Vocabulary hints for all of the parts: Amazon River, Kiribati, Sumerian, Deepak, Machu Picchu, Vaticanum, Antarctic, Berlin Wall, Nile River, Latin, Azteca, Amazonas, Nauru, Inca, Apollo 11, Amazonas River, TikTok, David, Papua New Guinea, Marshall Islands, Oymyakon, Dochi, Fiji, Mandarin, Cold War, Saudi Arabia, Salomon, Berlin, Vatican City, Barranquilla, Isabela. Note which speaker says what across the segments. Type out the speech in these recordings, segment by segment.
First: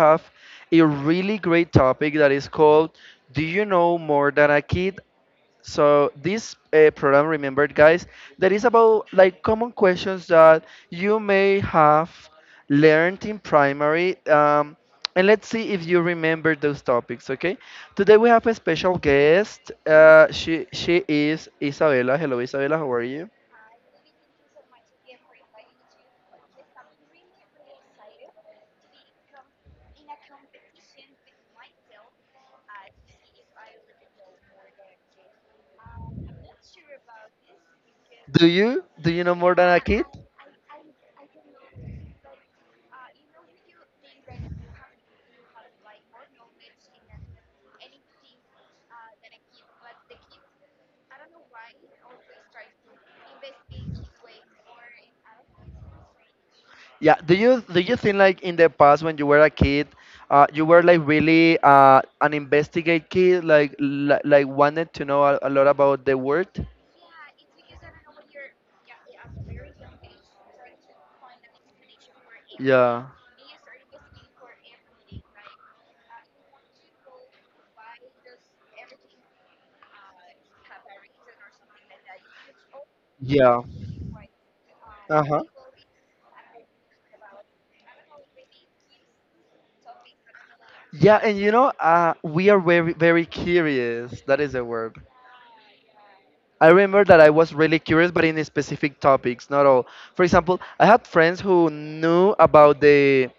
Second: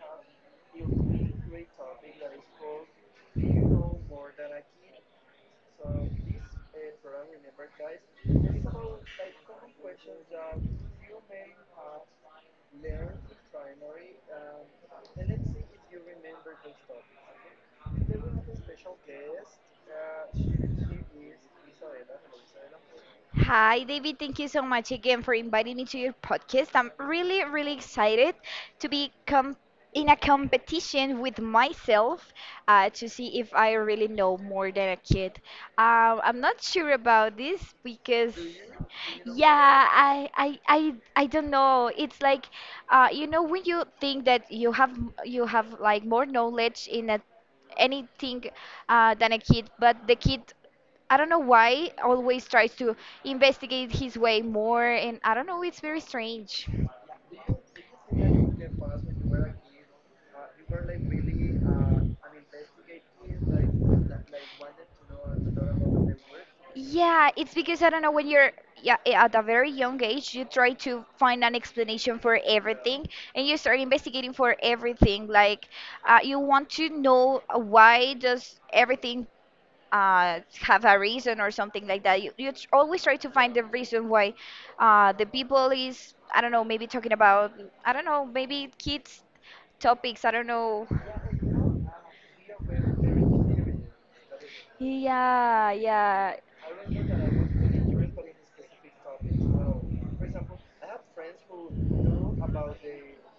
Speaker 1: have a really great topic that is called Do You Know More Than a Kid? So, this program, remembered guys, that is about like common questions that you may have learned in primary. And let's see if you remember those topics, okay? Today we have a special guest. She is Isabela. Hello, Isabela. How are you?
Speaker 2: Hi, David. Thank you so much again for inviting me to your podcast. I'm really, really excited to be com in a competition with myself to see if I really know more than a kid. I'm not sure about this because,
Speaker 1: Do you know more than a
Speaker 2: yeah,
Speaker 1: kid?
Speaker 2: I don't know. It's like, when you think that you have like more knowledge in a, anything than a kid, but the kid I don't know why always tries to investigate his way more, and I don't know, it's very strange.
Speaker 1: Yeah. Do you think like in the past when you were a kid, you were like really an investigate kid, like li like wanted to know a lot about the world?
Speaker 2: Yeah, it's because I don't know when you're, yeah, at a very young age you try to find an explanation for everything,
Speaker 1: Yeah.
Speaker 2: and you start investigating for everything like you want to know why does everything have a reason or something like that. You tr- always try to find the
Speaker 1: Yeah.
Speaker 2: reason why
Speaker 1: Uh
Speaker 2: the
Speaker 1: huh.
Speaker 2: people is I don't know maybe talking about I don't know maybe kids topics I don't know.
Speaker 1: Yeah, and you know, we are very, very curious. That is the word.
Speaker 2: Yeah, yeah.
Speaker 1: I remember that I was really curious, but in specific topics, not all. For example, I had friends who knew about the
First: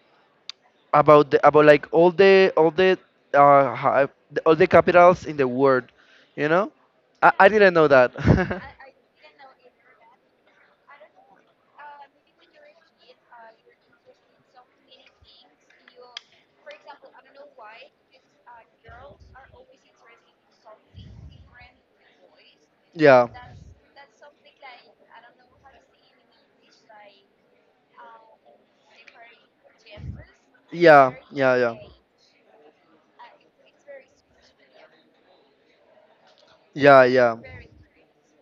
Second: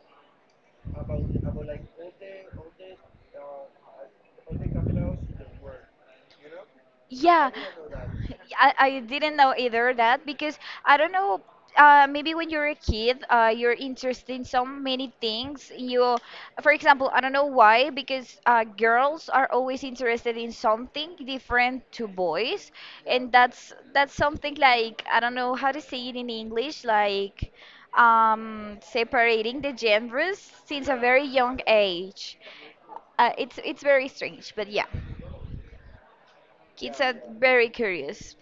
Speaker 1: about the about like all the uh, hi- all the capitals in the world. You know, I
Speaker 2: Yeah,
Speaker 1: didn't know that.
Speaker 2: I didn't know either that because I don't know. Maybe when you're a kid, you're interested in so many things. You, for example, I don't know why, because girls are always interested in something different to boys,
Speaker 1: Yeah.
Speaker 2: and that's something like I don't know how to say it in English, like separating the genders since a
Speaker 1: Yeah.
Speaker 2: very
Speaker 1: Yeah.
Speaker 2: young
Speaker 1: Yeah.
Speaker 2: age. It's very strange, but yeah, kids
Speaker 1: Yeah.
Speaker 2: are
Speaker 1: Yeah.
Speaker 2: very curious.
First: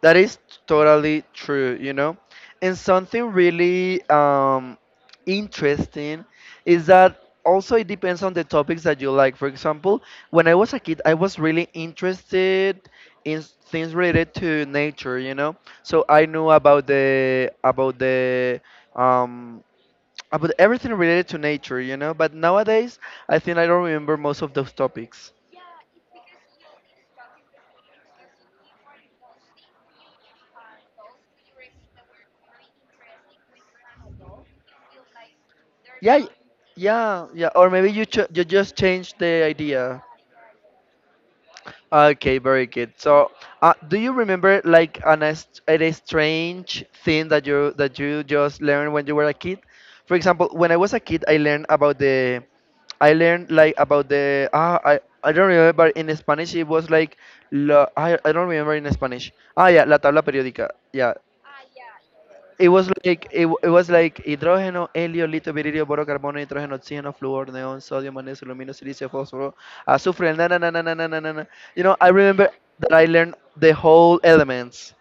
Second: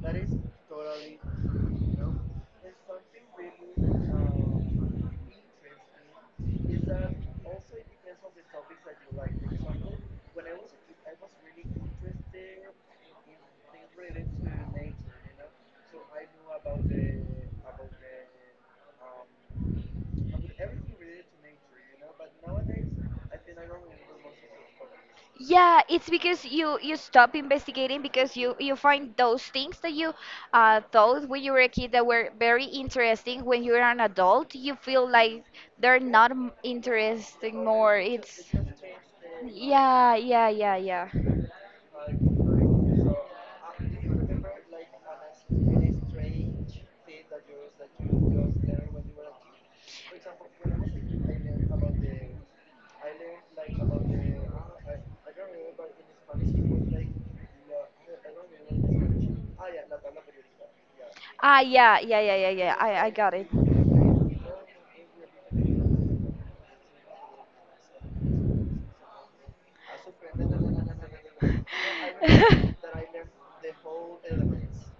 Speaker 1: That is totally true, you know? And something really interesting is that also it depends on the topics that you like. For example, when I was a kid, I was really interested in things related to nature, you know? So I knew about the about the um, about everything related to nature, you know. But nowadays, I think I don't remember most of those topics.
Speaker 2: Yeah, it's because you stop investigating because you find those things that you thought when you were a kid that were very interesting. When you're an adult, you feel like they're
Speaker 1: Yeah, y-
Speaker 2: not m-
Speaker 1: yeah.
Speaker 2: interesting
Speaker 1: Or maybe
Speaker 2: more.
Speaker 1: you
Speaker 2: It's
Speaker 1: you just change the idea.
Speaker 2: yeah, yeah, yeah, yeah.
Speaker 1: Okay, very good. So, do you remember like a strange thing that you just learned when you were a kid? For example, when I was a kid, I learned about I learned like about the ah, I don't remember. In Spanish it was like la, I don't remember in Spanish. Ah yeah, la tabla periódica. Yeah,
Speaker 2: Ah, yeah, yeah, yeah, yeah,
Speaker 1: it
Speaker 2: yeah.
Speaker 1: was
Speaker 2: I
Speaker 1: like
Speaker 2: got it.
Speaker 1: it was like hydrogeno, helio, litio, viridio, boro, carbono, nitrogeno, oxygen, fluor, neon, sodium, magnesium, aluminum, silicium, phosphorus, azufre. Na na na na na na na na. Na. You know, I remember that I learned the whole elements.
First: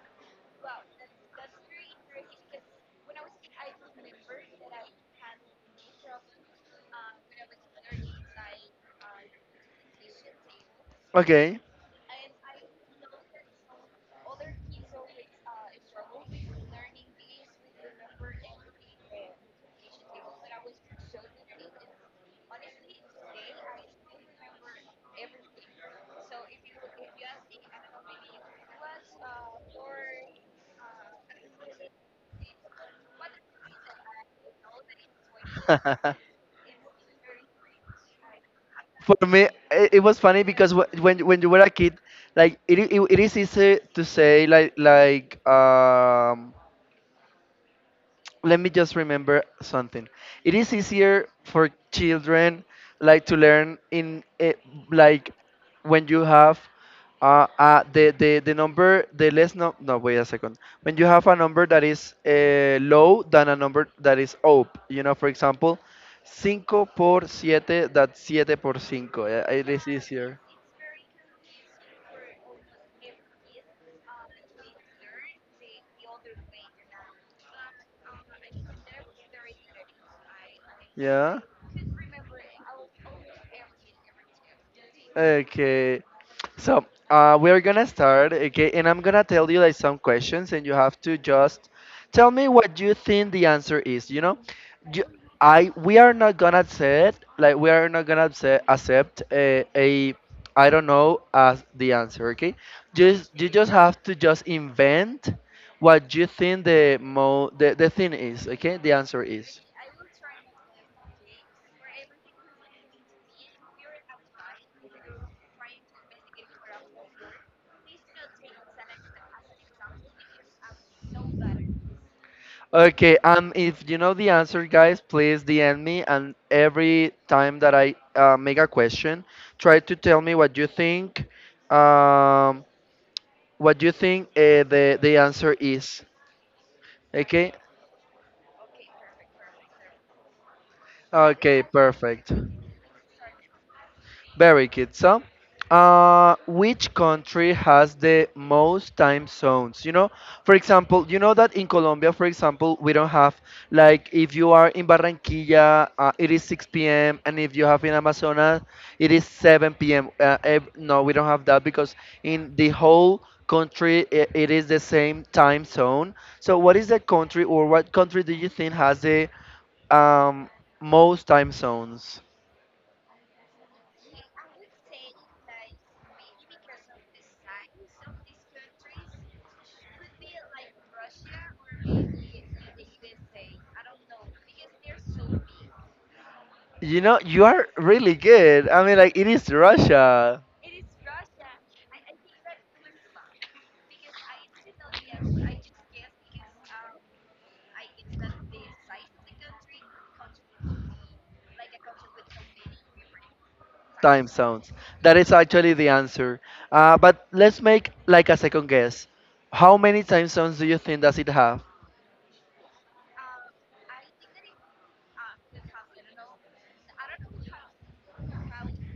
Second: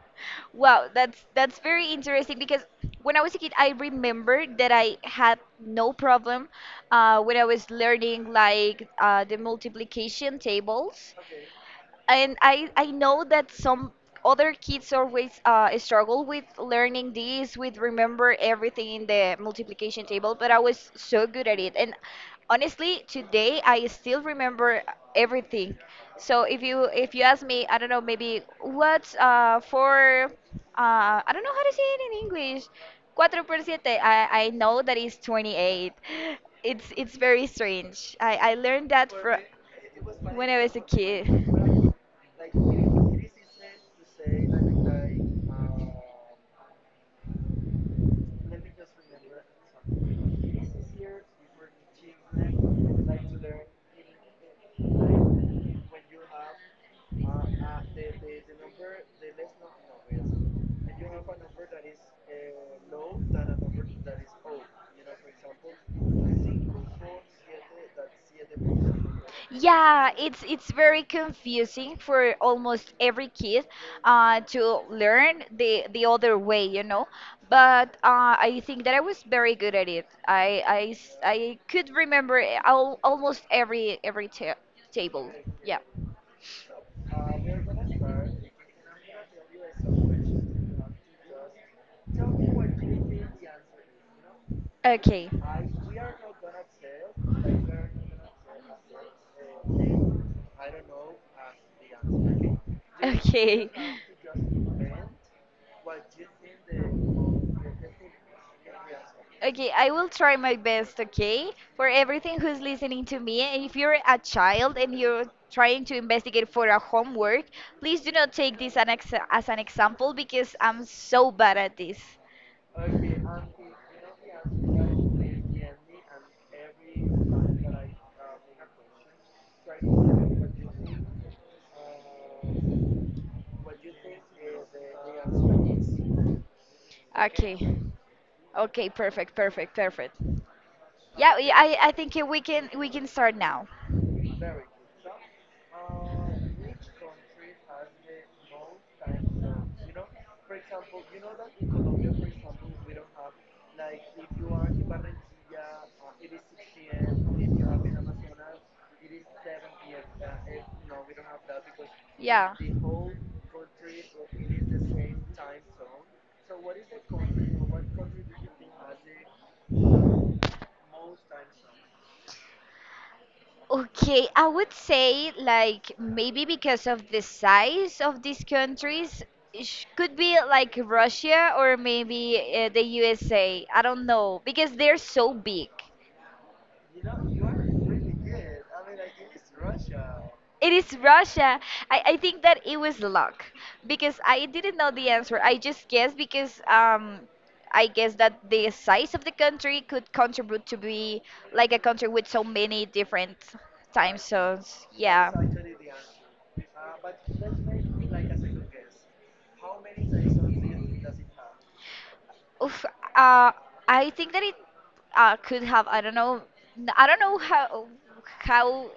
Speaker 2: Wow, that's very interesting because when I was a kid, I remember that I had no problem when I was learning like the multiplication tables,
Speaker 1: Okay.
Speaker 2: and I know that some other kids always struggle with learning this, with remember everything in the multiplication table, but I was so good at it, and honestly, today I still remember everything. So if you ask me, I don't know, maybe what's four I don't know how to say it in English. Cuatro por siete. I know that it's 28. It's very strange. I learned that
Speaker 1: For
Speaker 2: from
Speaker 1: me, it was funny
Speaker 2: when I
Speaker 1: because
Speaker 2: was a
Speaker 1: wh- when
Speaker 2: kid.
Speaker 1: when you were a kid, like it is easy to say like let me just remember something. It is easier for children like to learn in like when you have the number the less. No, no, wait a second. When you have a number that is low than a number that is up, you know, for example cinco por siete, that's siete por cinco, it is
Speaker 2: Yeah,
Speaker 1: easier.
Speaker 2: it's very confusing for almost every kid to learn the other way, you know. But I think that I was very good at it.
Speaker 1: Yeah.
Speaker 2: I could remember al almost every ta table. Yeah.
Speaker 1: Okay. So we're gonna start, okay, and I'm gonna tell you like some questions, and you have to just tell me what you think the answer is. You know, you,
Speaker 2: Okay.
Speaker 1: I we are not gonna accept like we are not gonna accept a I don't know as the answer. Okay, just you
Speaker 2: Okay.
Speaker 1: just have to just invent what you think the thing is. Okay, the answer is.
Speaker 2: Okay, I will try my best, okay? For everything who's listening to me, and if you're a child and you're trying to investigate for a homework, please do not take this an ex as an example because I'm so bad at this.
Speaker 1: Okay, if you know the answer, guys, please DM me. And every time that I make a question, try to tell me what you think. Um, what you think the answer is. Okay.
Speaker 2: Okay. Okay, perfect, perfect, perfect. Yeah, we-
Speaker 1: Okay.
Speaker 2: I think
Speaker 1: Perfect.
Speaker 2: we can start now.
Speaker 1: Very good. So, which country has the most time zones? You know, for example, you know that in Colombia, for example, we don't have, like, if you are in Barranquilla, it is 6 p.m., and if you have in Amazonas, it is 7 p.m. No, we don't have that because
Speaker 2: Yeah.
Speaker 1: in the whole country, I it is the same time zone. So, what is the country, or what country do you think has the um, most time zones?
Speaker 2: Okay, I would say like maybe because of the size of these countries, sh- could be like Russia or maybe the USA. I don't know because they're so big.
Speaker 1: You know, you are really good. I mean, like, it is Russia
Speaker 2: It is Russia. I think that it was luck because I didn't know the answer. I just guessed because I guess that the size of the country could contribute to be like a country with so many different time
Speaker 1: time zones.
Speaker 2: zones.
Speaker 1: That
Speaker 2: Yeah.
Speaker 1: is actually the answer. But let's make like a second guess. How many time zones do you think does it have?
Speaker 2: Oof, uh, I think that it could have I don't know n- I don't know how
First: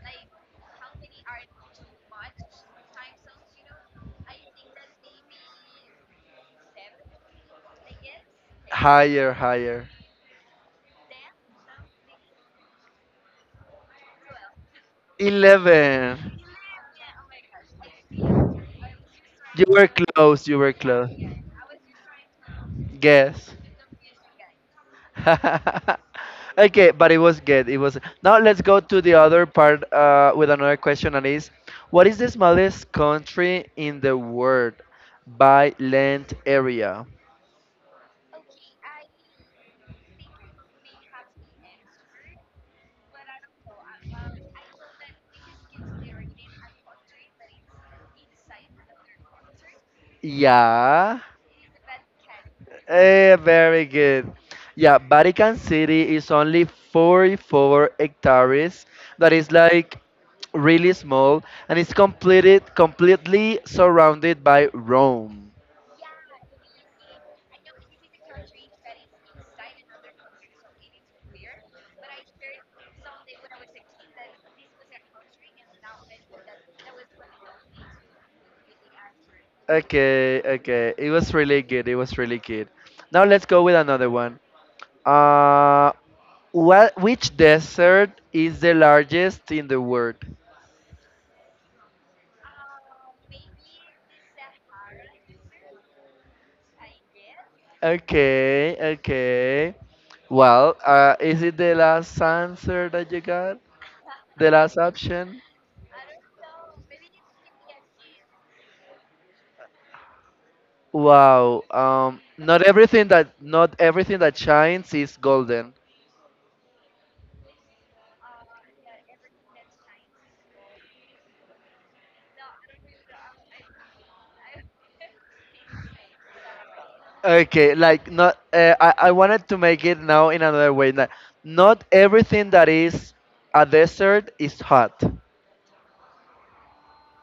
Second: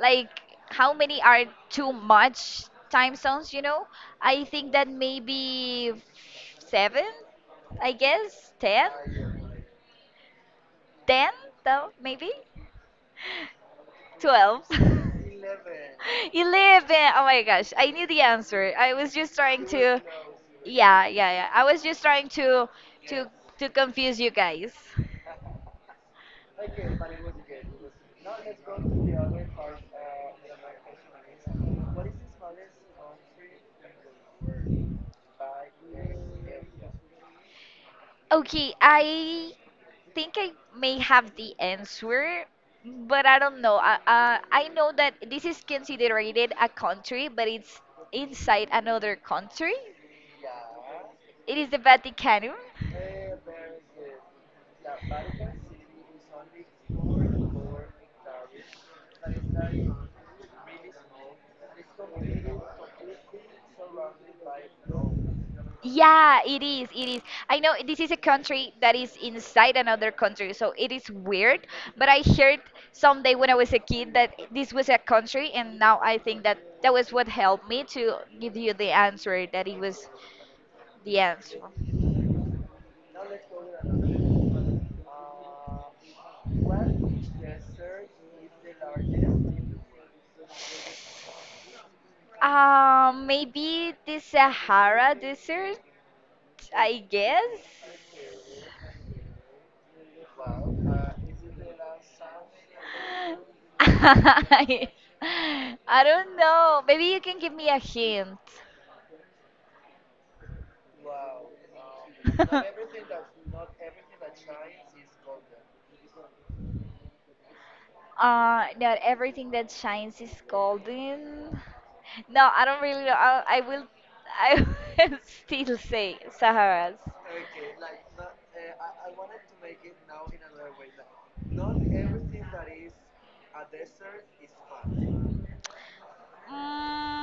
Speaker 2: like how many are too much time zones you know. I think that maybe f- seven, I guess ten,
Speaker 1: Higher, higher.
Speaker 2: ten though maybe 12. 11.
Speaker 1: 11.
Speaker 2: 11. Oh my gosh, I knew the
Speaker 1: You
Speaker 2: answer. I was just trying
Speaker 1: were
Speaker 2: to
Speaker 1: close, you were
Speaker 2: Yeah,
Speaker 1: close.
Speaker 2: yeah, yeah. I was just trying to Yes.
Speaker 1: Guess.
Speaker 2: to confuse you guys.
Speaker 1: Okay, but it was good. It was. Now let's go to the other part with another question, and is what is the smallest country in the world by land area?
Speaker 2: Okay, I think I may have the answer, but I don't know. I know that this is considered a country, but it's inside another country.
Speaker 1: Yeah,
Speaker 2: It is the Vaticanum.
Speaker 1: eh, very good. Yeah, Vatican City is only 44 hectares. That is like really small, and it's completed completely surrounded by Rome.
Speaker 2: Yeah, it is. It is. I know this is a country that is inside another country, so it is weird. But I heard someday when I was a kid that this was a country, and now I think that that was what helped me to give you the answer that it was
Speaker 1: Okay, okay. It
Speaker 2: the
Speaker 1: was
Speaker 2: answer.
Speaker 1: really good. It was really good. Now let's go with another one. Uh, what? Which desert is the largest in the world?
Speaker 2: Maybe the Sahara Desert, I guess.
Speaker 1: Okay, okay. Well, is it the last answer that you got? The last
Speaker 2: I,
Speaker 1: option?
Speaker 2: don't know. Maybe you can give me a hint.
Speaker 1: Wow. Not everything that shines is golden.
Speaker 2: Not everything that shines is golden. No, I don't really know. I will still say Saharas.
Speaker 1: Okay, like not. I wanted to make it now in another way. Like not everything that is a desert is hot.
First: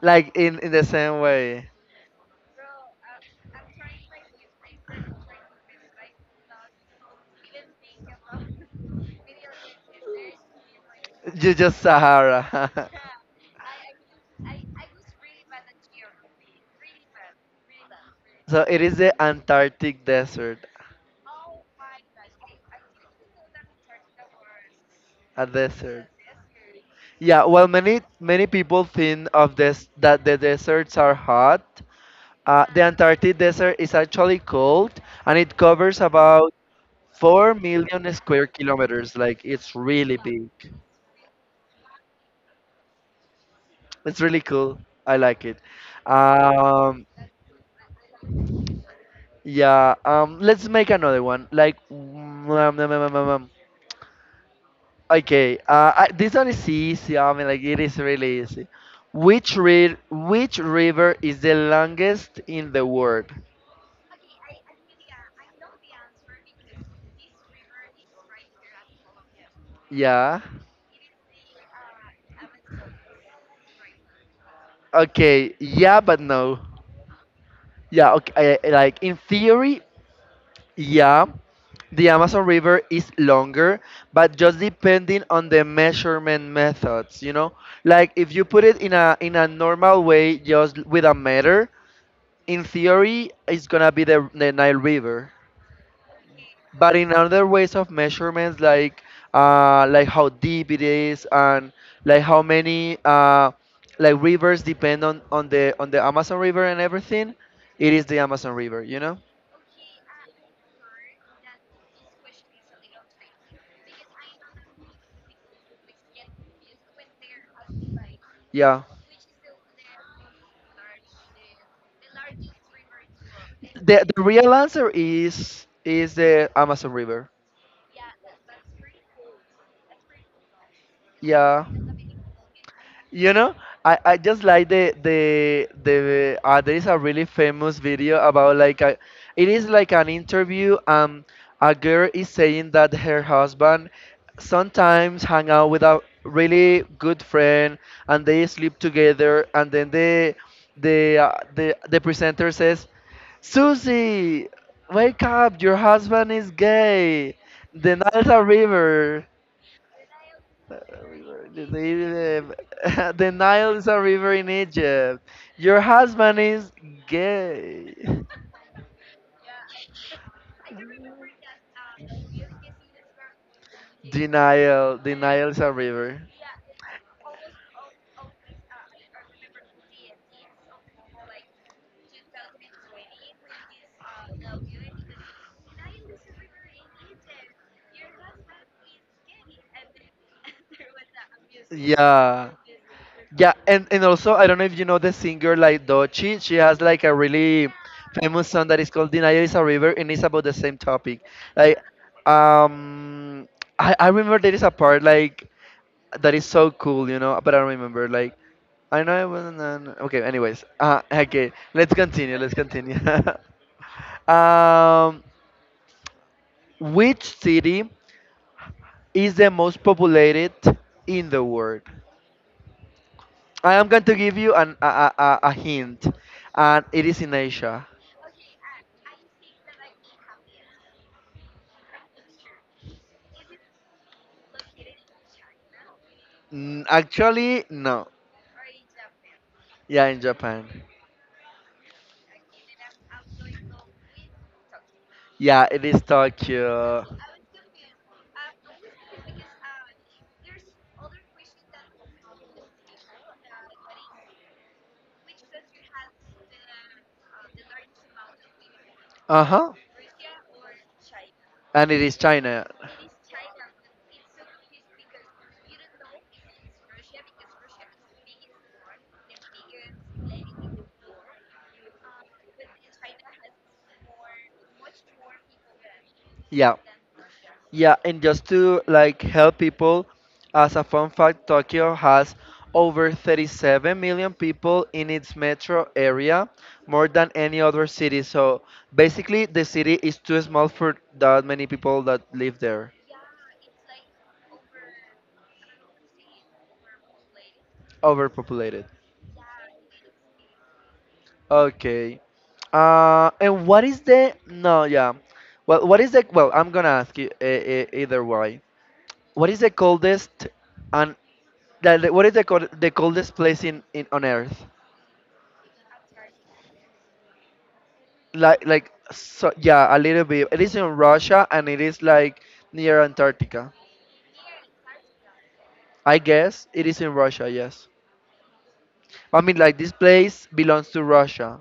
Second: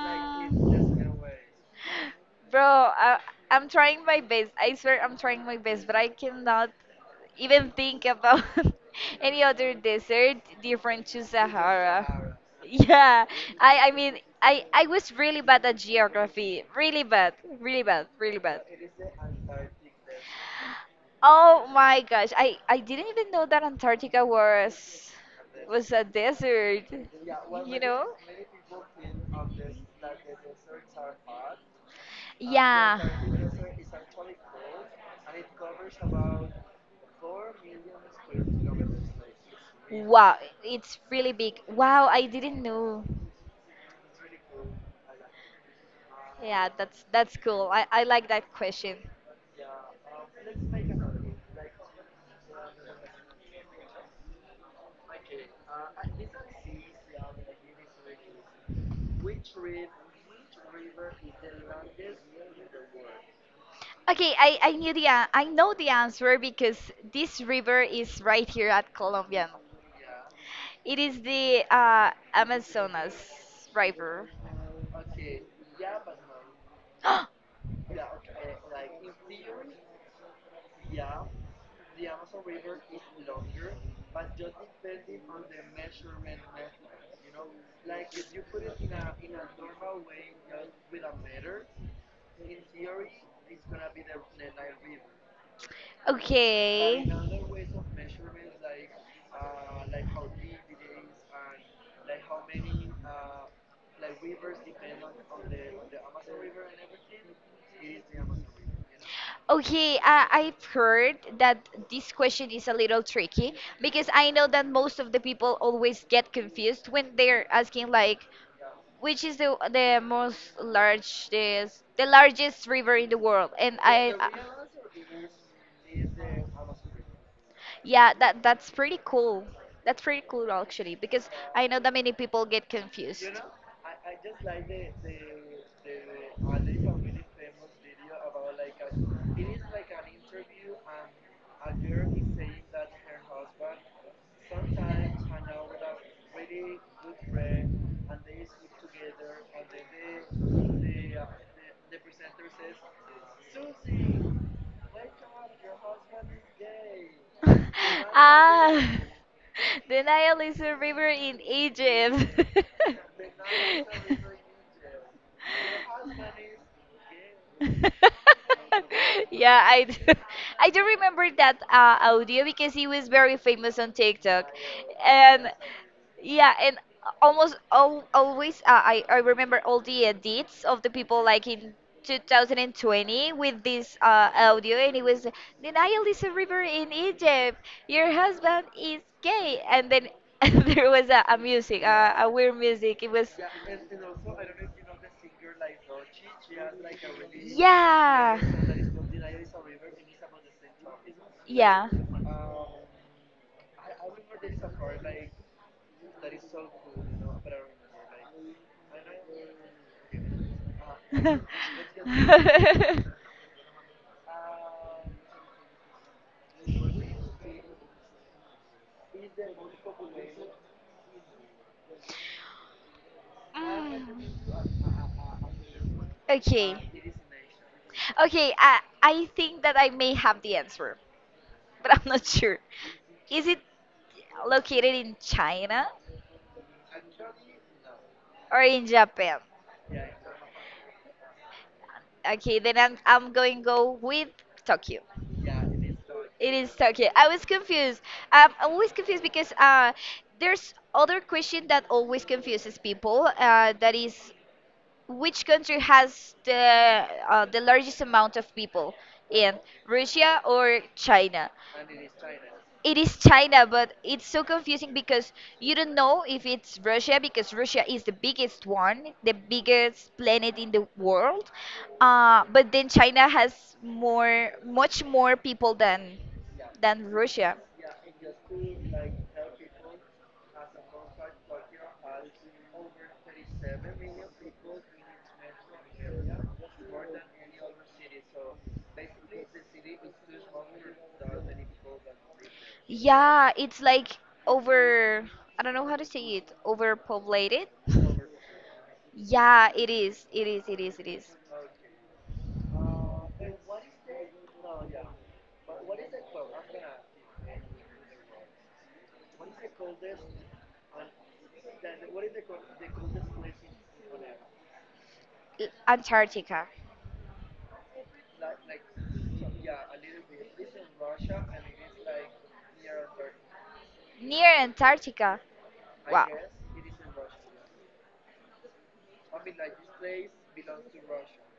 Speaker 1: Like in the same
Speaker 2: Mm,
Speaker 1: way,
Speaker 2: bro, I'm trying my best. I swear I'm trying my best, but I cannot even think about any other desert different to
Speaker 1: you just
Speaker 2: Sahara.
Speaker 1: Sahara.
Speaker 2: Yeah, I mean, I was really bad at geography. Really bad, really bad, really
Speaker 1: So
Speaker 2: bad.
Speaker 1: it is the Antarctic desert,
Speaker 2: Oh my gosh, I didn't even know that Antarctica
Speaker 1: a
Speaker 2: was a
Speaker 1: desert.
Speaker 2: desert.
Speaker 1: Yeah, well,
Speaker 2: You
Speaker 1: many
Speaker 2: know?
Speaker 1: many people think of this that the deserts are hot. The
Speaker 2: Yeah.
Speaker 1: Antarctic desert is actually cold, and it covers about 4 million square kilometers. Like it's really
Speaker 2: Wow,
Speaker 1: big.
Speaker 2: it's really big. Wow, I didn't know.
Speaker 1: It's really cool. I like it.
Speaker 2: Yeah,
Speaker 1: Um,
Speaker 2: that's cool. I like that question.
Speaker 1: yeah. Let's make another one. Like, okay. This one is easy. I mean, like it is really easy. Which river is the longest in the world?
Speaker 2: Okay, I knew the an- I know the answer because this river is right here at Colombia.
Speaker 1: Yeah.
Speaker 2: It is the Amazonas River.
Speaker 1: Okay. Yeah, but no. Yeah. Okay. Like in theory, yeah. The Amazon River is longer, but just depending on the measurement methods, you know? Like if you put it in a normal way just with a meter, in theory it's gonna be the Nile River. But
Speaker 2: Okay.
Speaker 1: in other ways of measurements, like how deep it is, and like how many like rivers depend on the Amazon River and everything, it is the Amazon River, you know?
Speaker 2: Okay, I've heard that this question is a little tricky because I know that most of the people always get confused when they're asking like
Speaker 1: Yeah.
Speaker 2: which is the most largest the largest river in the world, and
Speaker 1: The
Speaker 2: I
Speaker 1: real answer is the Amazon River.
Speaker 2: yeah, that that's pretty cool. That's pretty cool actually because
Speaker 1: Yeah.
Speaker 2: I know that many people get
Speaker 1: You
Speaker 2: confused.
Speaker 1: know, I just like there is a really famous video about it is like an interview. A girl is saying that her husband sometimes hang out with a really good friend and they sleep together, and then the presenter says, Susie, wake up! Your husband is gay. The Nile
Speaker 2: ah.
Speaker 1: river.
Speaker 2: The Nile is a
Speaker 1: Uh,
Speaker 2: river in
Speaker 1: river- the
Speaker 2: Egypt.
Speaker 1: Nile, the Nile is a river in Egypt. Your husband is gay.
Speaker 2: yeah, I do. I do remember that audio because he was very famous on TikTok,
Speaker 1: Denial. Nile, the Nile
Speaker 2: and
Speaker 1: is a river.
Speaker 2: yeah, and almost all, always I remember all the edits of the people like in 2020 with this audio, and it was the Nile is a river in Egypt. Your husband is gay, and then there was a music, a
Speaker 1: Yeah.
Speaker 2: weird music. It was
Speaker 1: Yeah, and also I don't know if you know the singer like Dochi. She has like a really
Speaker 2: yeah,
Speaker 1: famous song that is called "The Nile is a River," and it's about the same topic. Like,
Speaker 2: yeah,
Speaker 1: um, I remember there is a part like that is so cool, you know. But I don't remember like I know it wasn't. An, okay, anyways, okay, let's continue. Let's continue.
Speaker 2: Mm.
Speaker 1: um, which city is the most populated in the world? I am going to give you an, a hint,
Speaker 2: Okay.
Speaker 1: and it is in Asia.
Speaker 2: Okay, I think that I may have the answer, but I'm not sure. Is it located in China
Speaker 1: Actually, no.
Speaker 2: or in Japan?
Speaker 1: Yeah, in Japan.
Speaker 2: Okay, then I'm going go with Tokyo.
Speaker 1: Yeah, it is
Speaker 2: It is
Speaker 1: Tokyo.
Speaker 2: Tokyo. I was confused. I'm always confused because there's other question that always confuses people. That is Which country has the largest amount of people
Speaker 1: Uh
Speaker 2: in
Speaker 1: huh.
Speaker 2: Russia or China?
Speaker 1: And it is China.
Speaker 2: It is China, but it's so confusing because you don't know if it's Russia because Russia is the biggest one, the biggest planet in the world. But then China has more, much more people
Speaker 1: Yeah.
Speaker 2: than Russia.
Speaker 1: Yeah, and just to like help people, as a fun fact, Tokyo has over 37 million people in its metro area, more than any other city. So basically, the city is too small for that many people that live there,
Speaker 2: Yeah, it's like over, I don't know how to say it, overpopulated.
Speaker 1: overpopulated.
Speaker 2: Yeah, it is, it is, it is, it is.
Speaker 1: Okay. And what is the no? Yeah. Well, what is the well? I'm gonna ask you either way. What is the coldest and the- what is the cold, the coldest place in on Earth?
Speaker 2: L- Antarctica.
Speaker 1: Like, so yeah, a little bit. It is in Russia, and it is like near Antarctica,
Speaker 2: Near Antarctica.
Speaker 1: I
Speaker 2: Wow.
Speaker 1: guess. It is in Russia, yes. I mean, like this place belongs to Russia.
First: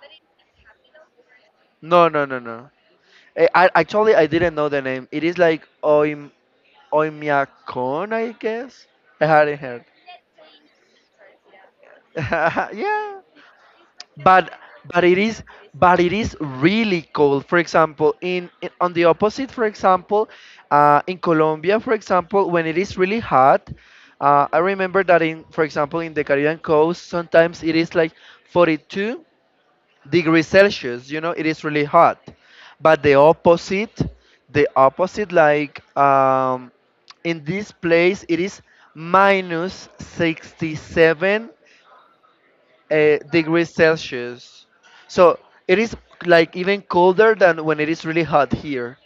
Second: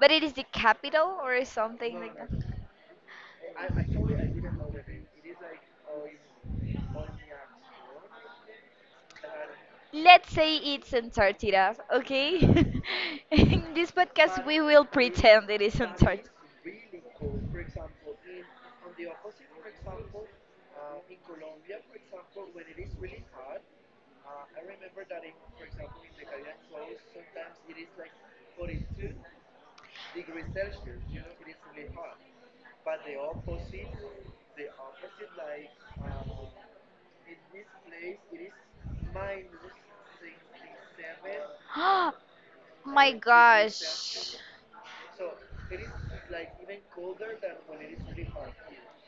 Speaker 2: But it is the capital or something
Speaker 1: No,
Speaker 2: like
Speaker 1: no,
Speaker 2: that.
Speaker 1: no, no, I actually I didn't know the name. It is like oim Oymyakon, I guess. I hadn't heard.
Speaker 2: Let's say it's Antarctica, okay?
Speaker 1: Yeah,
Speaker 2: In this podcast,
Speaker 1: but
Speaker 2: we will
Speaker 1: but it is,
Speaker 2: pretend it is
Speaker 1: but it
Speaker 2: Antarctica.
Speaker 1: is really cold. For example, in, on the opposite, for example, in Colombia, for example, when it is really hot, I remember that in, for example, in the Caribbean coast, sometimes it is like 42 degrees Celsius. You know, it is really hot, but the opposite, the opposite, like in this place it is minus 67
Speaker 2: My
Speaker 1: degrees
Speaker 2: gosh.
Speaker 1: Celsius. So it is like even colder than when it is really hot here.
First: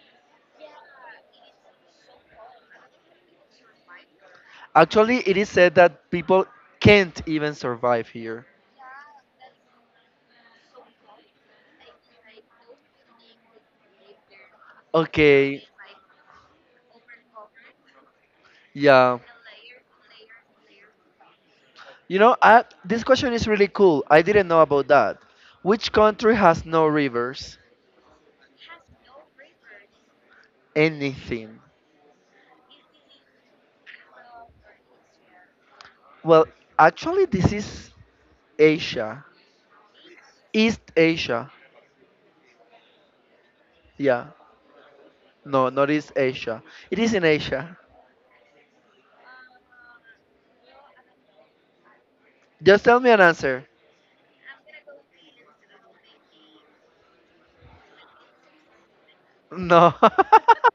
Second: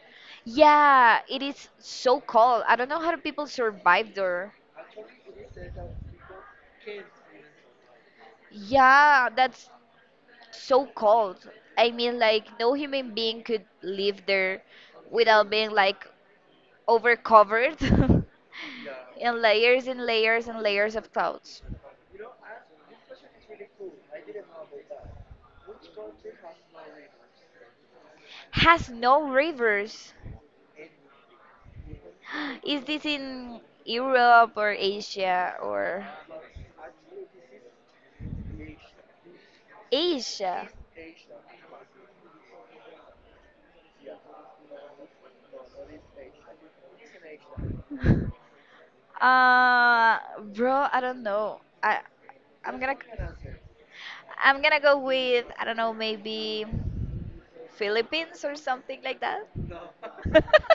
Speaker 2: Yeah, it is so cold. I don't know how do people survive there.
Speaker 1: Actually, it is said that people can't even survive here.
Speaker 2: Yeah, that's so cold. I mean, like, no human being could live there without
Speaker 1: Okay,
Speaker 2: being like overcovered
Speaker 1: yeah.
Speaker 2: in layers and layers and layers of clouds.
Speaker 1: You know, this question is really cool. I didn't know about that. Which country has no rivers?
Speaker 2: Has no rivers.
Speaker 1: Anything.
Speaker 2: Is this in Europe or Asia or
Speaker 1: Well, actually, this is Asia.
Speaker 2: Asia?
Speaker 1: East Asia. Yeah. No, not East Asia. It is in Asia.
Speaker 2: Uh, bro, I don't know. I'm
Speaker 1: Just
Speaker 2: gonna
Speaker 1: tell me an answer.
Speaker 2: I'm gonna go with I don't know maybe. Philippines or something like that? No.
Speaker 1: No.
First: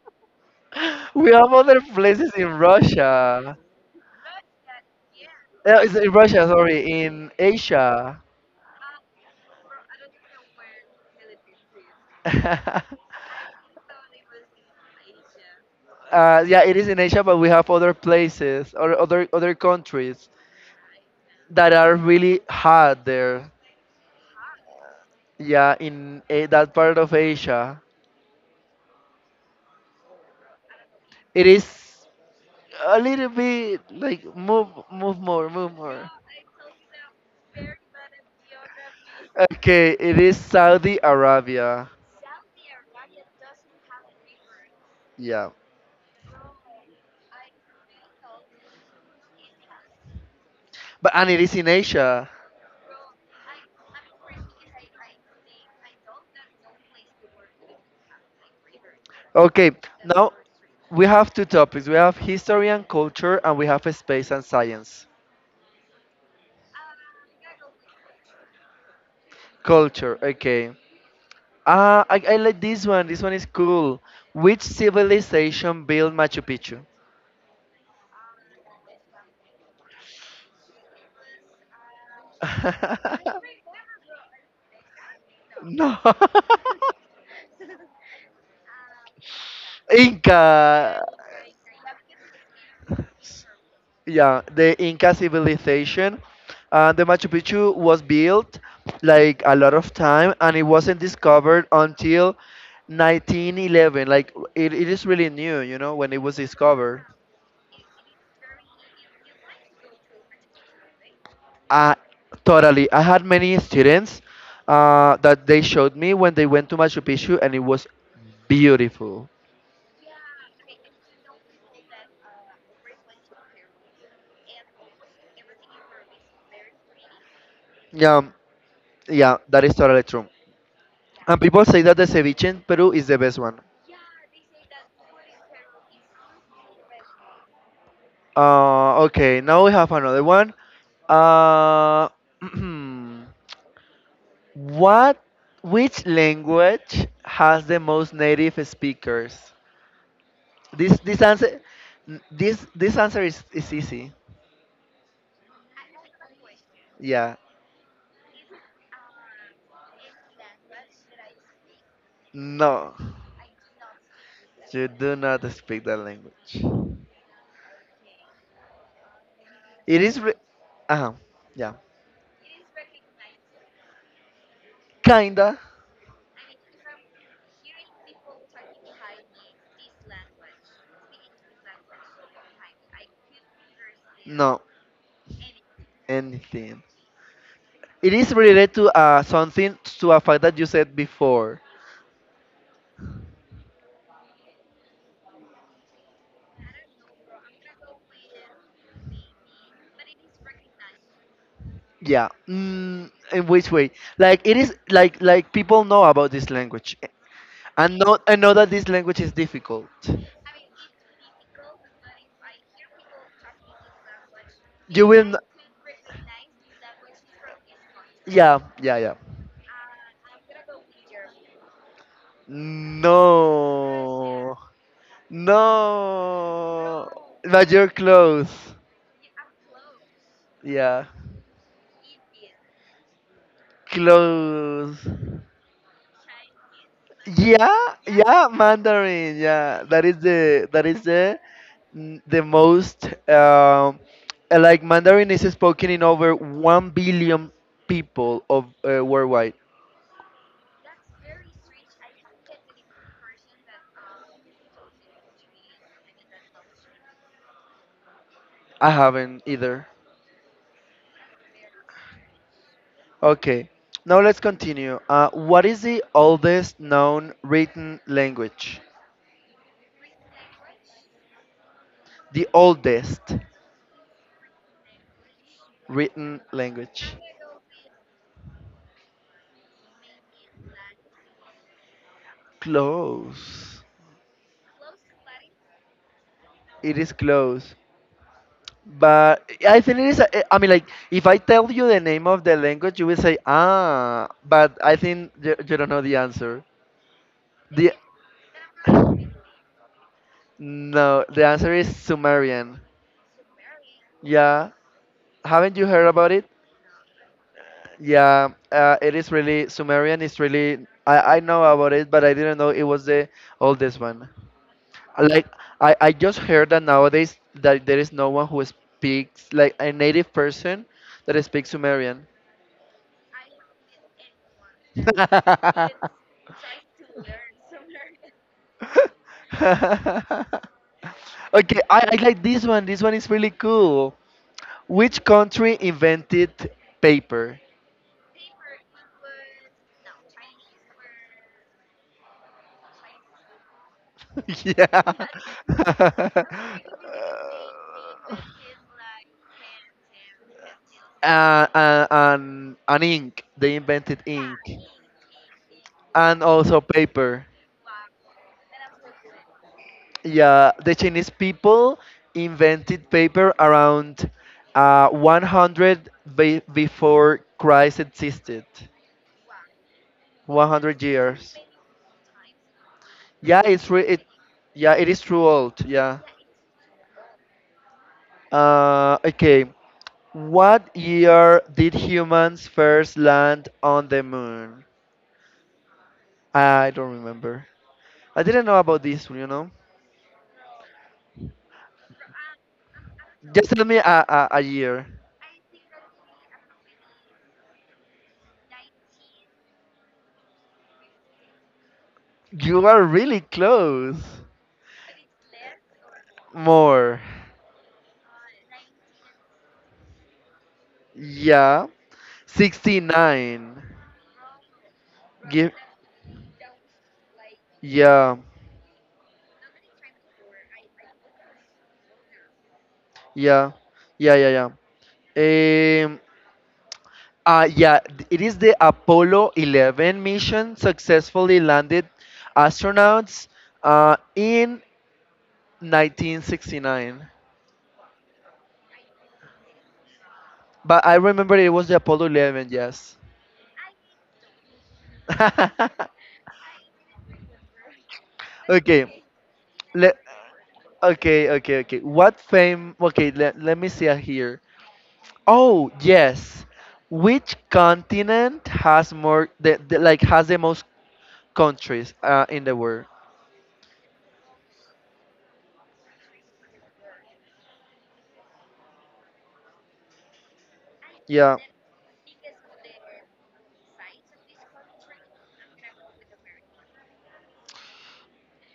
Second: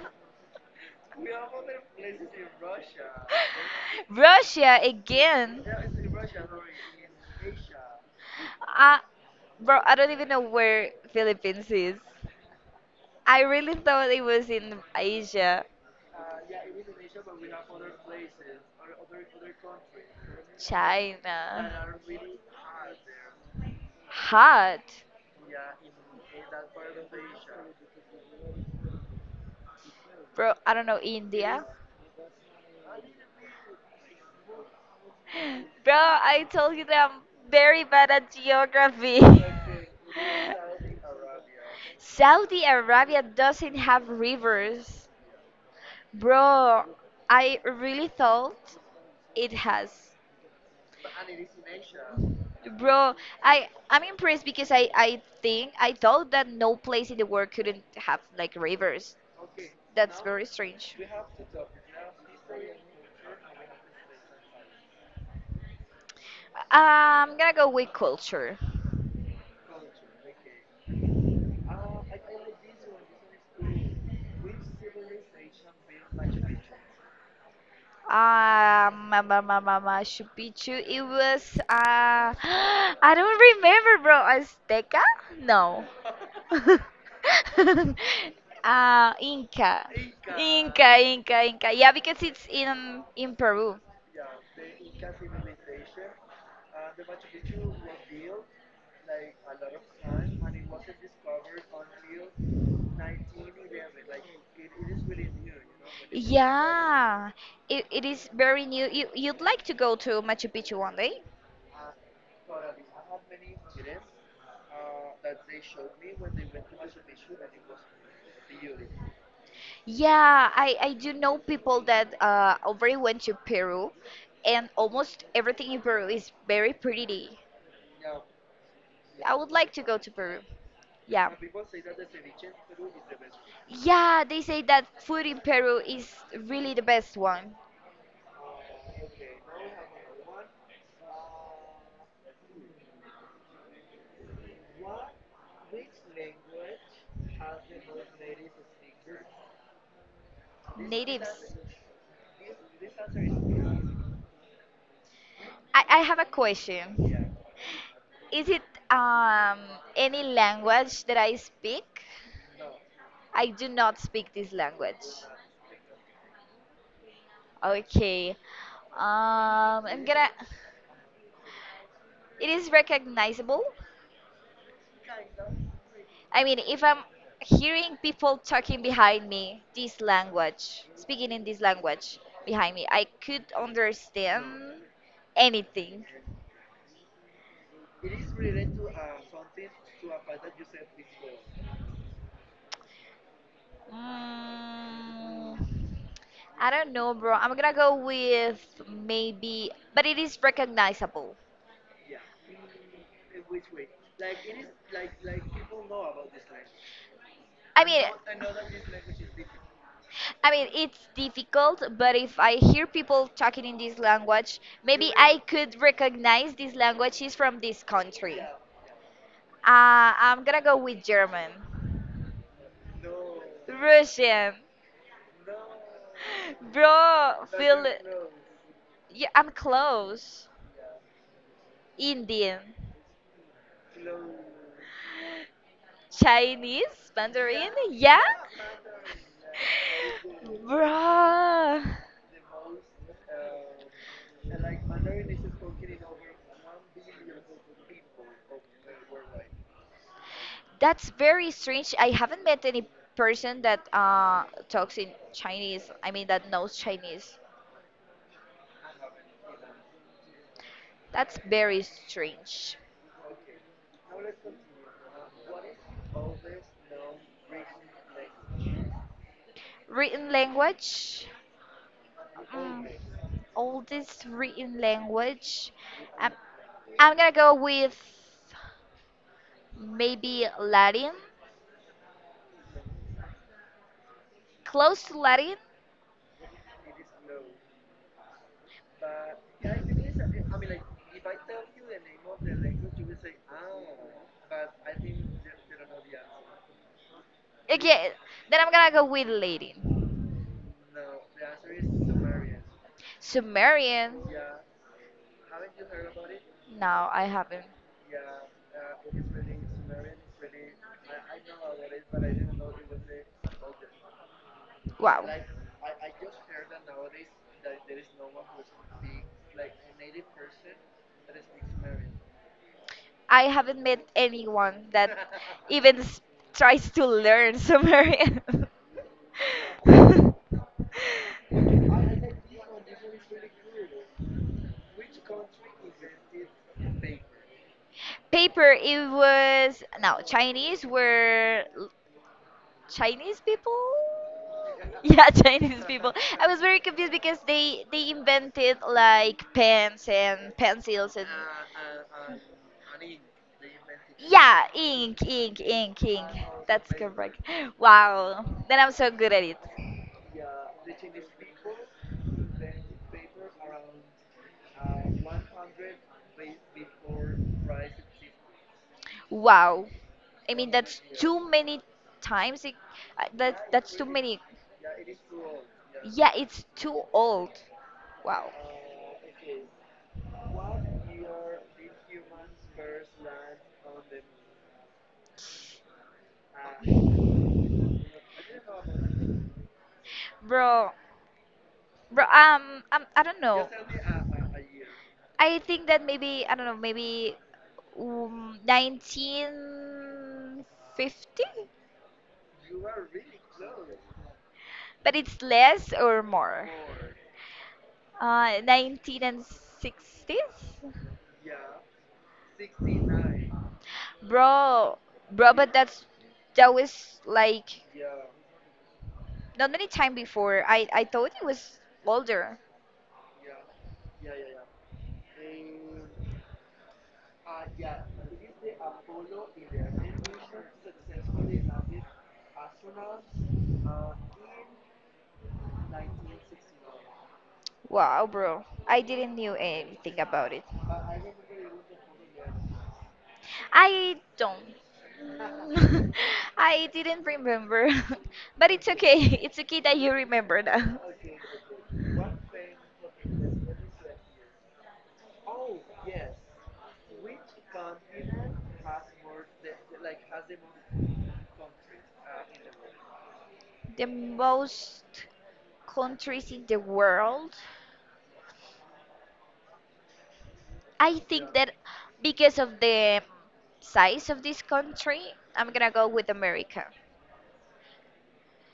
Speaker 1: We have other places in Russia.
Speaker 2: Russia again.
Speaker 1: It's in Russia, sorry, in Asia.
Speaker 2: Uh, bro, I don't even know where Philippines is. I really thought it was in Asia,
Speaker 1: Yeah, it is in Asia, but we have other places or other countries that are
Speaker 2: China.
Speaker 1: really hot there.
Speaker 2: Hot.
Speaker 1: Yeah, in that part of Asia,
Speaker 2: Bro, I don't know,
Speaker 1: it
Speaker 2: India.
Speaker 1: is a little bit like move
Speaker 2: Bro,
Speaker 1: more.
Speaker 2: I told you that I'm very bad at geography.
Speaker 1: Okay, it is Saudi Arabia.
Speaker 2: Saudi Arabia doesn't have rivers.
Speaker 1: Yeah,
Speaker 2: Bro, I really thought it has.
Speaker 1: but and it is in Asia.
Speaker 2: Bro, I'm impressed because I think I thought that no place in the world couldn't have like rivers.
Speaker 1: Okay,
Speaker 2: That's
Speaker 1: now
Speaker 2: very strange.
Speaker 1: we have two topics. We have history and culture, and we have space and science.
Speaker 2: I'm gonna go with culture.
Speaker 1: Culture, okay. I like this one. This one is cool. Which civilization built Machu Picchu?
Speaker 2: Mama, Mama, Machu Picchu. It was I don't remember, bro. Azteca? No.
Speaker 1: No.
Speaker 2: Inca. Inca,
Speaker 1: Inca.
Speaker 2: Inca, Inca. Yeah, because it's in Peru.
Speaker 1: Yeah, the Inca civilization. The Machu Picchu was built like a lot of time, and it wasn't discovered until 1911. Like it is really new. When it was discovered,
Speaker 2: Yeah, it is very new. You, you'd like to go to Machu Picchu one day?
Speaker 1: uh, totally. I had many students that they showed me when they went to Machu Picchu, and it was beautiful.
Speaker 2: Yeah, I do know people that already went to Peru, and almost everything in Peru is very pretty.
Speaker 1: Yeah,
Speaker 2: I
Speaker 1: yeah,
Speaker 2: would
Speaker 1: that
Speaker 2: like
Speaker 1: is
Speaker 2: to go
Speaker 1: totally
Speaker 2: to
Speaker 1: true.
Speaker 2: Peru. Yeah.
Speaker 1: And people say that the ceviche in Peru is the best one.
Speaker 2: Yeah, they say that food in Peru is really the best one.
Speaker 1: Okay, now we have another one. Uh, what? Which language has the most native speakers? This this
Speaker 2: Natives.
Speaker 1: answer, this answer is easy.
Speaker 2: I have a
Speaker 1: Yeah.
Speaker 2: question. Is it um, any language that I speak?
Speaker 1: No,
Speaker 2: I do not speak this
Speaker 1: you
Speaker 2: language.
Speaker 1: do not speak that language.
Speaker 2: Okay.
Speaker 1: It
Speaker 2: I'm
Speaker 1: is.
Speaker 2: gonna.
Speaker 1: Re- uh Yeah.
Speaker 2: It is recognizable.
Speaker 1: Kinda.
Speaker 2: I mean, if I'm hearing people talking behind me this language, speaking in this language behind me, I could
Speaker 1: No.
Speaker 2: understand anything.
Speaker 1: Anything. It is related to something, to a fact that you said before.
Speaker 2: Mm, I don't know, bro. I'm gonna go with maybe, but it is recognizable.
Speaker 1: Yeah. Mm, in which way? Like it is like people know about this language,
Speaker 2: I
Speaker 1: and
Speaker 2: mean,
Speaker 1: know that this language is difficult.
Speaker 2: I mean, it's difficult, but if I hear people talking in this language,
Speaker 1: You
Speaker 2: maybe
Speaker 1: will. N-
Speaker 2: I could recognize this language is from this country.
Speaker 1: Yeah. Yeah. Yeah.
Speaker 2: I'm gonna go with German. Russian.
Speaker 1: No. No.
Speaker 2: Bro,
Speaker 1: But
Speaker 2: feel.
Speaker 1: you're close.
Speaker 2: Yeah, I'm close.
Speaker 1: Yeah.
Speaker 2: Indian.
Speaker 1: Close.
Speaker 2: Chinese? Mandarin?
Speaker 1: Yeah,
Speaker 2: Yeah?
Speaker 1: yeah, Mandarin. Yeah, that is
Speaker 2: Bro,
Speaker 1: the most like Mandarin is spoken in over 1 billion people of worldwide.
Speaker 2: that's very strange. I haven't met any person that talks in Chinese. I mean, that knows Chinese.
Speaker 1: I haven't either.
Speaker 2: That's very strange.
Speaker 1: Okay, now let's continue. What is the oldest known written language?
Speaker 2: Written language?
Speaker 1: The
Speaker 2: Mm,
Speaker 1: oldest
Speaker 2: oldest written language. I'm,
Speaker 1: written language.
Speaker 2: I'm gonna go with maybe Latin,
Speaker 1: Close.
Speaker 2: close to Latin.
Speaker 1: It is close. But I think it is. I mean, like if I tell you the name of the language, you will say ah. But I think you don't know the answer. The
Speaker 2: Okay, then I'm gonna go with Latin.
Speaker 1: No, the answer is Sumerian.
Speaker 2: Sumerian.
Speaker 1: Yeah, haven't you heard about it?
Speaker 2: No, I haven't.
Speaker 1: Yeah, it is really Sumerian. It's really, I know about it, but I didn't know it was the oldest one.
Speaker 2: Wow.
Speaker 1: Like I just heard that nowadays that there is no one who speaks like a native person that speaks Sumerian.
Speaker 2: I haven't met anyone that
Speaker 1: okay,
Speaker 2: even s- tries to learn Sumerian.
Speaker 1: I like this one. This one is really cool. Which country invented paper?
Speaker 2: Paper, it was no Chinese were l- Chinese people.
Speaker 1: yeah.
Speaker 2: Yeah, Chinese people. I was very confused because they invented like pens and pencils and
Speaker 1: And ink. They invented ink.
Speaker 2: yeah, ink.
Speaker 1: And also
Speaker 2: That's correct.
Speaker 1: paper.
Speaker 2: Wow, then I'm so good at it.
Speaker 1: Yeah, the Chinese people invented paper around 100 before Christ existed.
Speaker 2: Wow. I mean, that's
Speaker 1: 100
Speaker 2: too
Speaker 1: years.
Speaker 2: many times. It,
Speaker 1: Yeah,
Speaker 2: that
Speaker 1: it's
Speaker 2: that's too
Speaker 1: re- it.
Speaker 2: many.
Speaker 1: Yeah, it is true old. Yeah.
Speaker 2: Yeah, it's too old. Wow.
Speaker 1: Okay. What year did humans first land on the moon? I don't remember. I didn't know about this one. You know,
Speaker 2: Bro, bro, I don't know.
Speaker 1: just tell me a year.
Speaker 2: I think that maybe I don't know, maybe 1950,
Speaker 1: You are really close.
Speaker 2: but it's less or more.
Speaker 1: More.
Speaker 2: 19 and 60s,
Speaker 1: Yeah. 69.
Speaker 2: bro, bro.
Speaker 1: Give,
Speaker 2: But that's that was like
Speaker 1: yeah,
Speaker 2: not many time before. I thought it was older.
Speaker 1: yeah, yeah. Um, yeah, it is the Apollo 11 mission successfully landed astronauts in 1969.
Speaker 2: Wow, bro. I didn't knew anything about it.
Speaker 1: But I remember it was the Apollo 11, yes.
Speaker 2: I don't. I didn't remember. But it's
Speaker 1: okay,
Speaker 2: okay. It's okay that you
Speaker 1: let,
Speaker 2: remember now.
Speaker 1: okay, okay, okay. What fame? Okay, let me see here. Oh, yes. Which continent has more the, like has the most countries in the world?
Speaker 2: The most countries in the world. I think
Speaker 1: Yeah.
Speaker 2: that because of the size of this country, I'm gonna go with America.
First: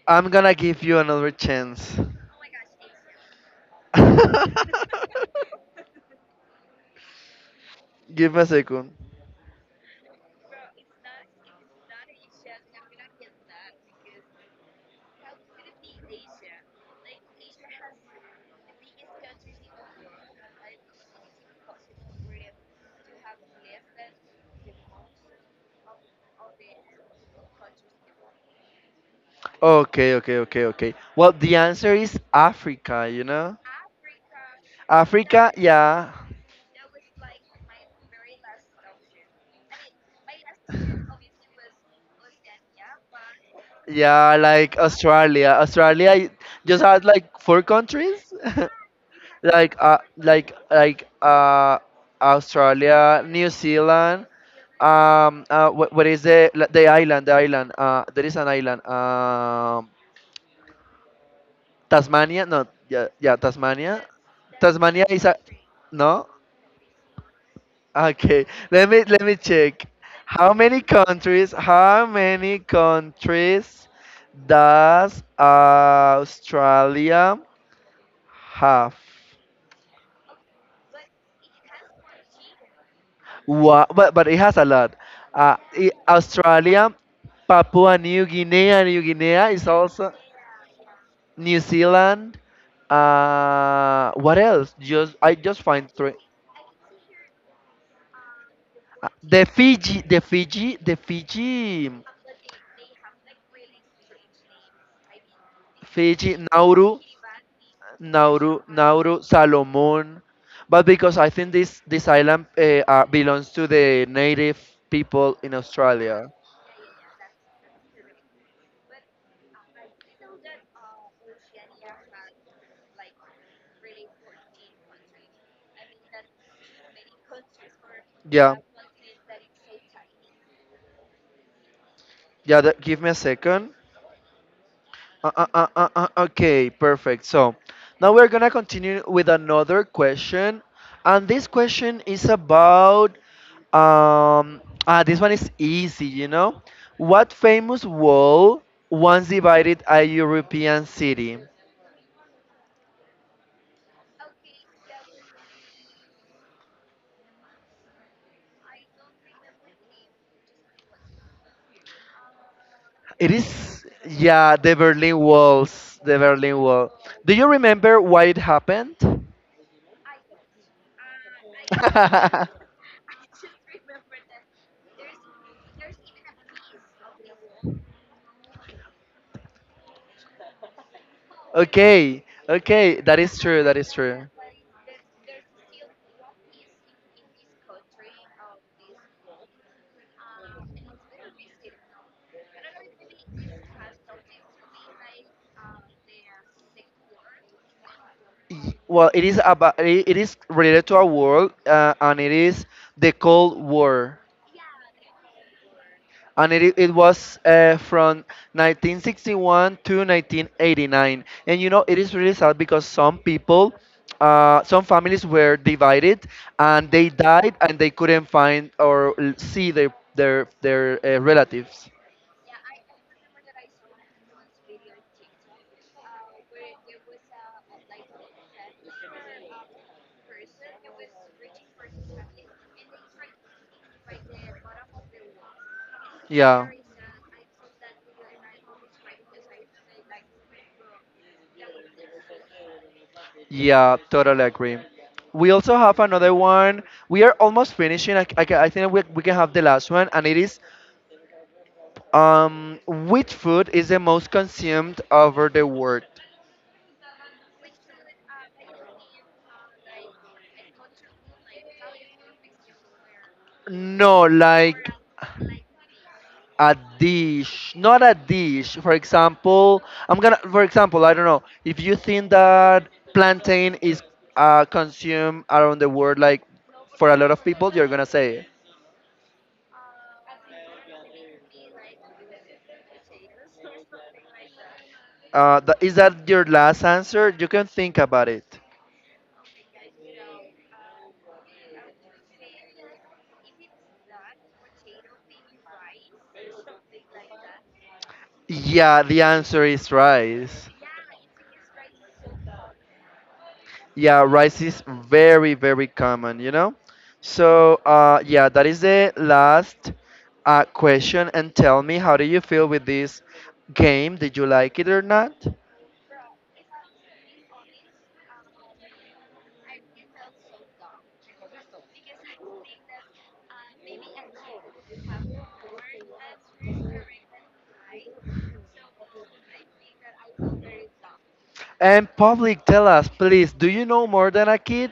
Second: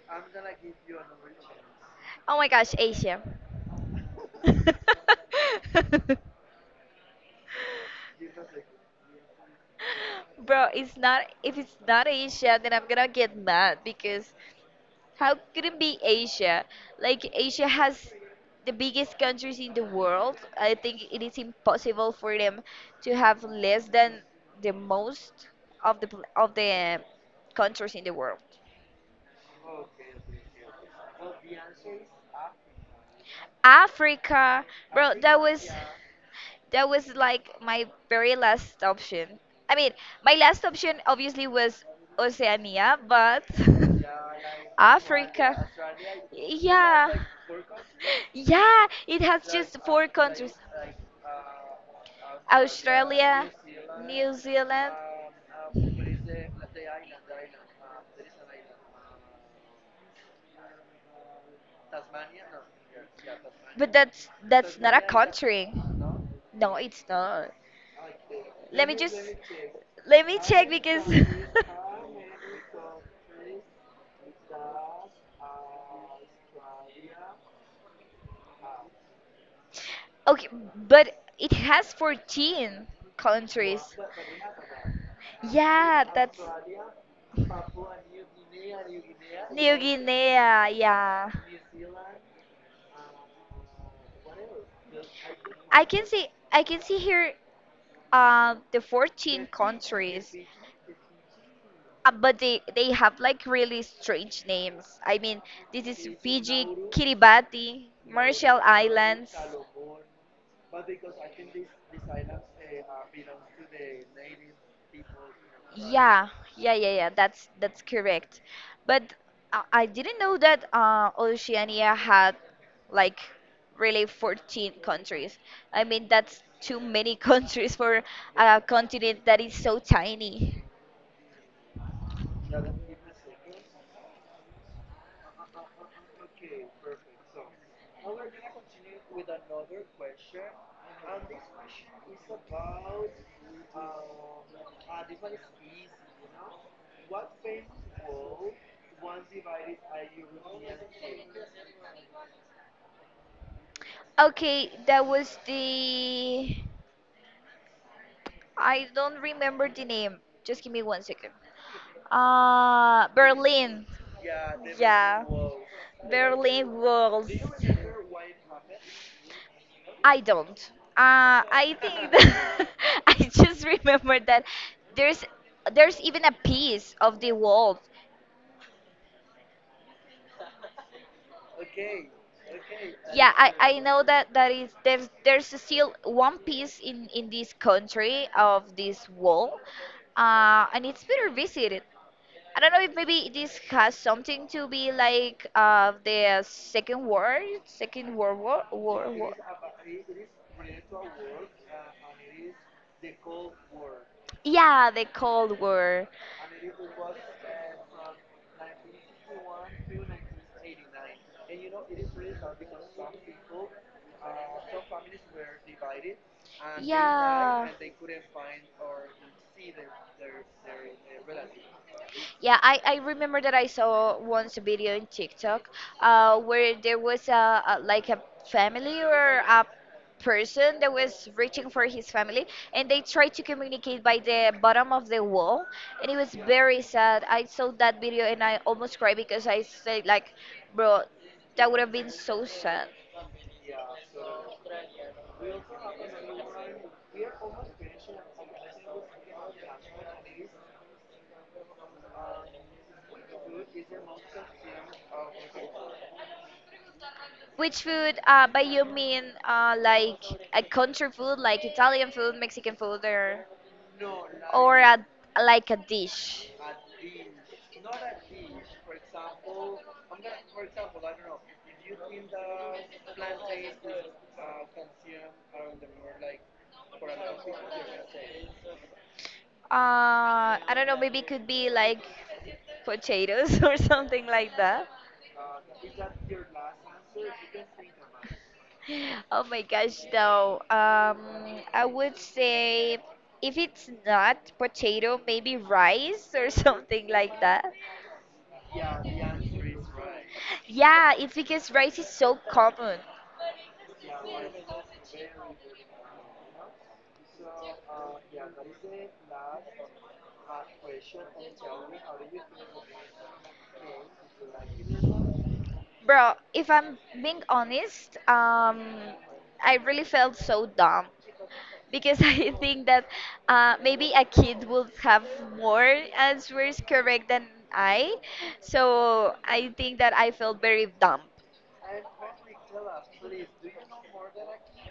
Speaker 1: I'm gonna give you another chance.
Speaker 2: Oh my gosh, Asia.
Speaker 1: Give me a second.
Speaker 2: Bro, it's not. If it's not Asia, then I'm gonna get mad because how could it be Asia? Like Asia has the biggest countries in the world. I think it is impossible for them to have less than the most of the countries in the world.
Speaker 1: Okay, okay, okay, okay. Well, the answer is Africa, you know?
Speaker 2: Africa, bro, that
Speaker 1: Africa,
Speaker 2: was
Speaker 1: yeah.
Speaker 2: like my very last option. I mean, my last option obviously was Oceania, but
Speaker 1: Yeah, like Australia.
Speaker 2: Africa.
Speaker 1: Just had
Speaker 2: Yeah.
Speaker 1: like 4 countries.
Speaker 2: Yeah, it has
Speaker 1: like
Speaker 2: just four countries.
Speaker 1: Australia, New
Speaker 2: Australia,
Speaker 1: Zealand.
Speaker 2: New Zealand.
Speaker 1: What is the island? The island. There is an island. Tasmania. No. Yeah. Yeah.
Speaker 2: But
Speaker 1: Tasmania.
Speaker 2: that's not a
Speaker 1: Tasmania is a.
Speaker 2: country.
Speaker 1: No.
Speaker 2: No, it's not.
Speaker 1: Okay.
Speaker 2: Let
Speaker 1: Let
Speaker 2: me
Speaker 1: me
Speaker 2: just
Speaker 1: check.
Speaker 2: let me
Speaker 1: How
Speaker 2: check
Speaker 1: many
Speaker 2: because
Speaker 1: countries? How many countries does Australia have?
Speaker 2: okay, but it has 14 countries.
Speaker 1: Wow, but it has a lot.
Speaker 2: Yeah, that's
Speaker 1: Australia, Papua New Guinea, New Guinea is
Speaker 2: New
Speaker 1: also.
Speaker 2: Guinea. Yeah.
Speaker 1: New Zealand. What else? Just I just find 3.
Speaker 2: I can see here the 14 countries.
Speaker 1: The Fiji,
Speaker 2: But they have like really strange names. I mean, this is
Speaker 1: Fiji,
Speaker 2: Fiji, Kiribati, Marshall
Speaker 1: Nauru,
Speaker 2: Islands.
Speaker 1: Salomon. But because I think this island belongs to the native people in
Speaker 2: Yeah,
Speaker 1: Australia.
Speaker 2: yeah, that's correct. But I didn't know that Oceania had like really 14 countries. I mean, that's too many countries for
Speaker 1: Yeah,
Speaker 2: a continent that is so tiny.
Speaker 1: yeah. That, give me a second. Okay, perfect. So now we're gonna continue with another question, and this question is about this one is easy, you know. What famous wall once divided a European city?
Speaker 2: Okay, that was the I don't remember the name. Just give me 1 second.
Speaker 1: It is
Speaker 2: Berlin.
Speaker 1: Yeah, the
Speaker 2: Yeah.
Speaker 1: Berlin
Speaker 2: Berlin
Speaker 1: Wall.
Speaker 2: Walls.
Speaker 1: Do you remember why it happened?
Speaker 2: I don't. I think that I just remember that there's there's even a piece of the wall.
Speaker 1: Okay, okay, that
Speaker 2: Yeah,
Speaker 1: is true, that
Speaker 2: I
Speaker 1: is
Speaker 2: know
Speaker 1: true.
Speaker 2: that that is there's still one piece in this country of this wall, and it's better visited. I don't know if maybe this has something to be like the second war, second world
Speaker 1: Well, it
Speaker 2: war.
Speaker 1: is about it is related to our world, and it is the Cold War.
Speaker 2: Yeah, the Cold War.
Speaker 1: And it was from 1961 to 1989. And you know it is really sad because some people, some families were divided, and they died
Speaker 2: Yeah.
Speaker 1: and they couldn't find or see their relatives.
Speaker 2: Yeah, I remember that I saw once a video in TikTok where there was a like a family or a person that was reaching for his family and they tried to communicate by the bottom of the wall and it was
Speaker 1: Yeah.
Speaker 2: very sad. I saw that video and I almost cried because I said like, bro, that would have been so sad.
Speaker 1: Yeah, totally agree. We also have another one. We are almost finishing. I think we can have the last one, and it is which food is the most consumed over the world?
Speaker 2: Which food? By you mean like a country food, like Italian food, Mexican food, or
Speaker 1: No,
Speaker 2: or
Speaker 1: like
Speaker 2: a, like a dish?
Speaker 1: a dish, not a dish. For example, for example, I don't know, if you think that plantain is consumed around the world, like for a lot of people, you're gonna say it.
Speaker 2: I don't know. Maybe it could be like potatoes or something like that.
Speaker 1: Is that your last answer? You can think about it.
Speaker 2: Oh my gosh, though. I would say if it's not potato, maybe rice or something like that.
Speaker 1: Yeah, the answer is rice.
Speaker 2: Yeah, it's because rice is so common.
Speaker 1: Yeah, rice is very, very common, you know? So, yeah, that is the last question. And tell me, how do you feel with this game? Did you like it or not?
Speaker 2: Bro, if I'm being honest, I really felt so dumb because I think that maybe a kid would have more answers correct than I. So I think that I felt very dumb.
Speaker 1: And public, tell us, please, do you know more than a kid?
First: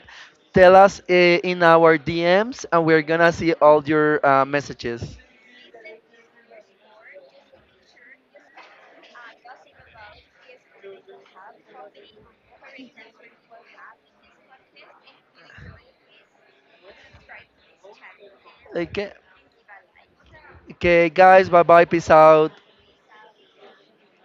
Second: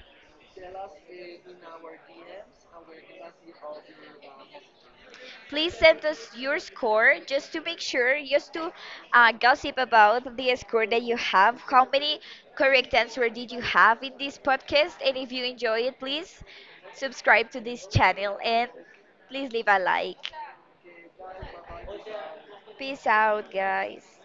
Speaker 1: Tell us in our DMs, and we're gonna see all your messages.
Speaker 2: Please send us your score just to make sure, just to gossip about the score that you have. How many correct answer did you have in this podcast? And if you enjoy it, please subscribe to this channel and
Speaker 1: Okay,
Speaker 2: please leave a like.
Speaker 1: okay, guys, bye bye, peace out.
Speaker 2: Peace out, guys.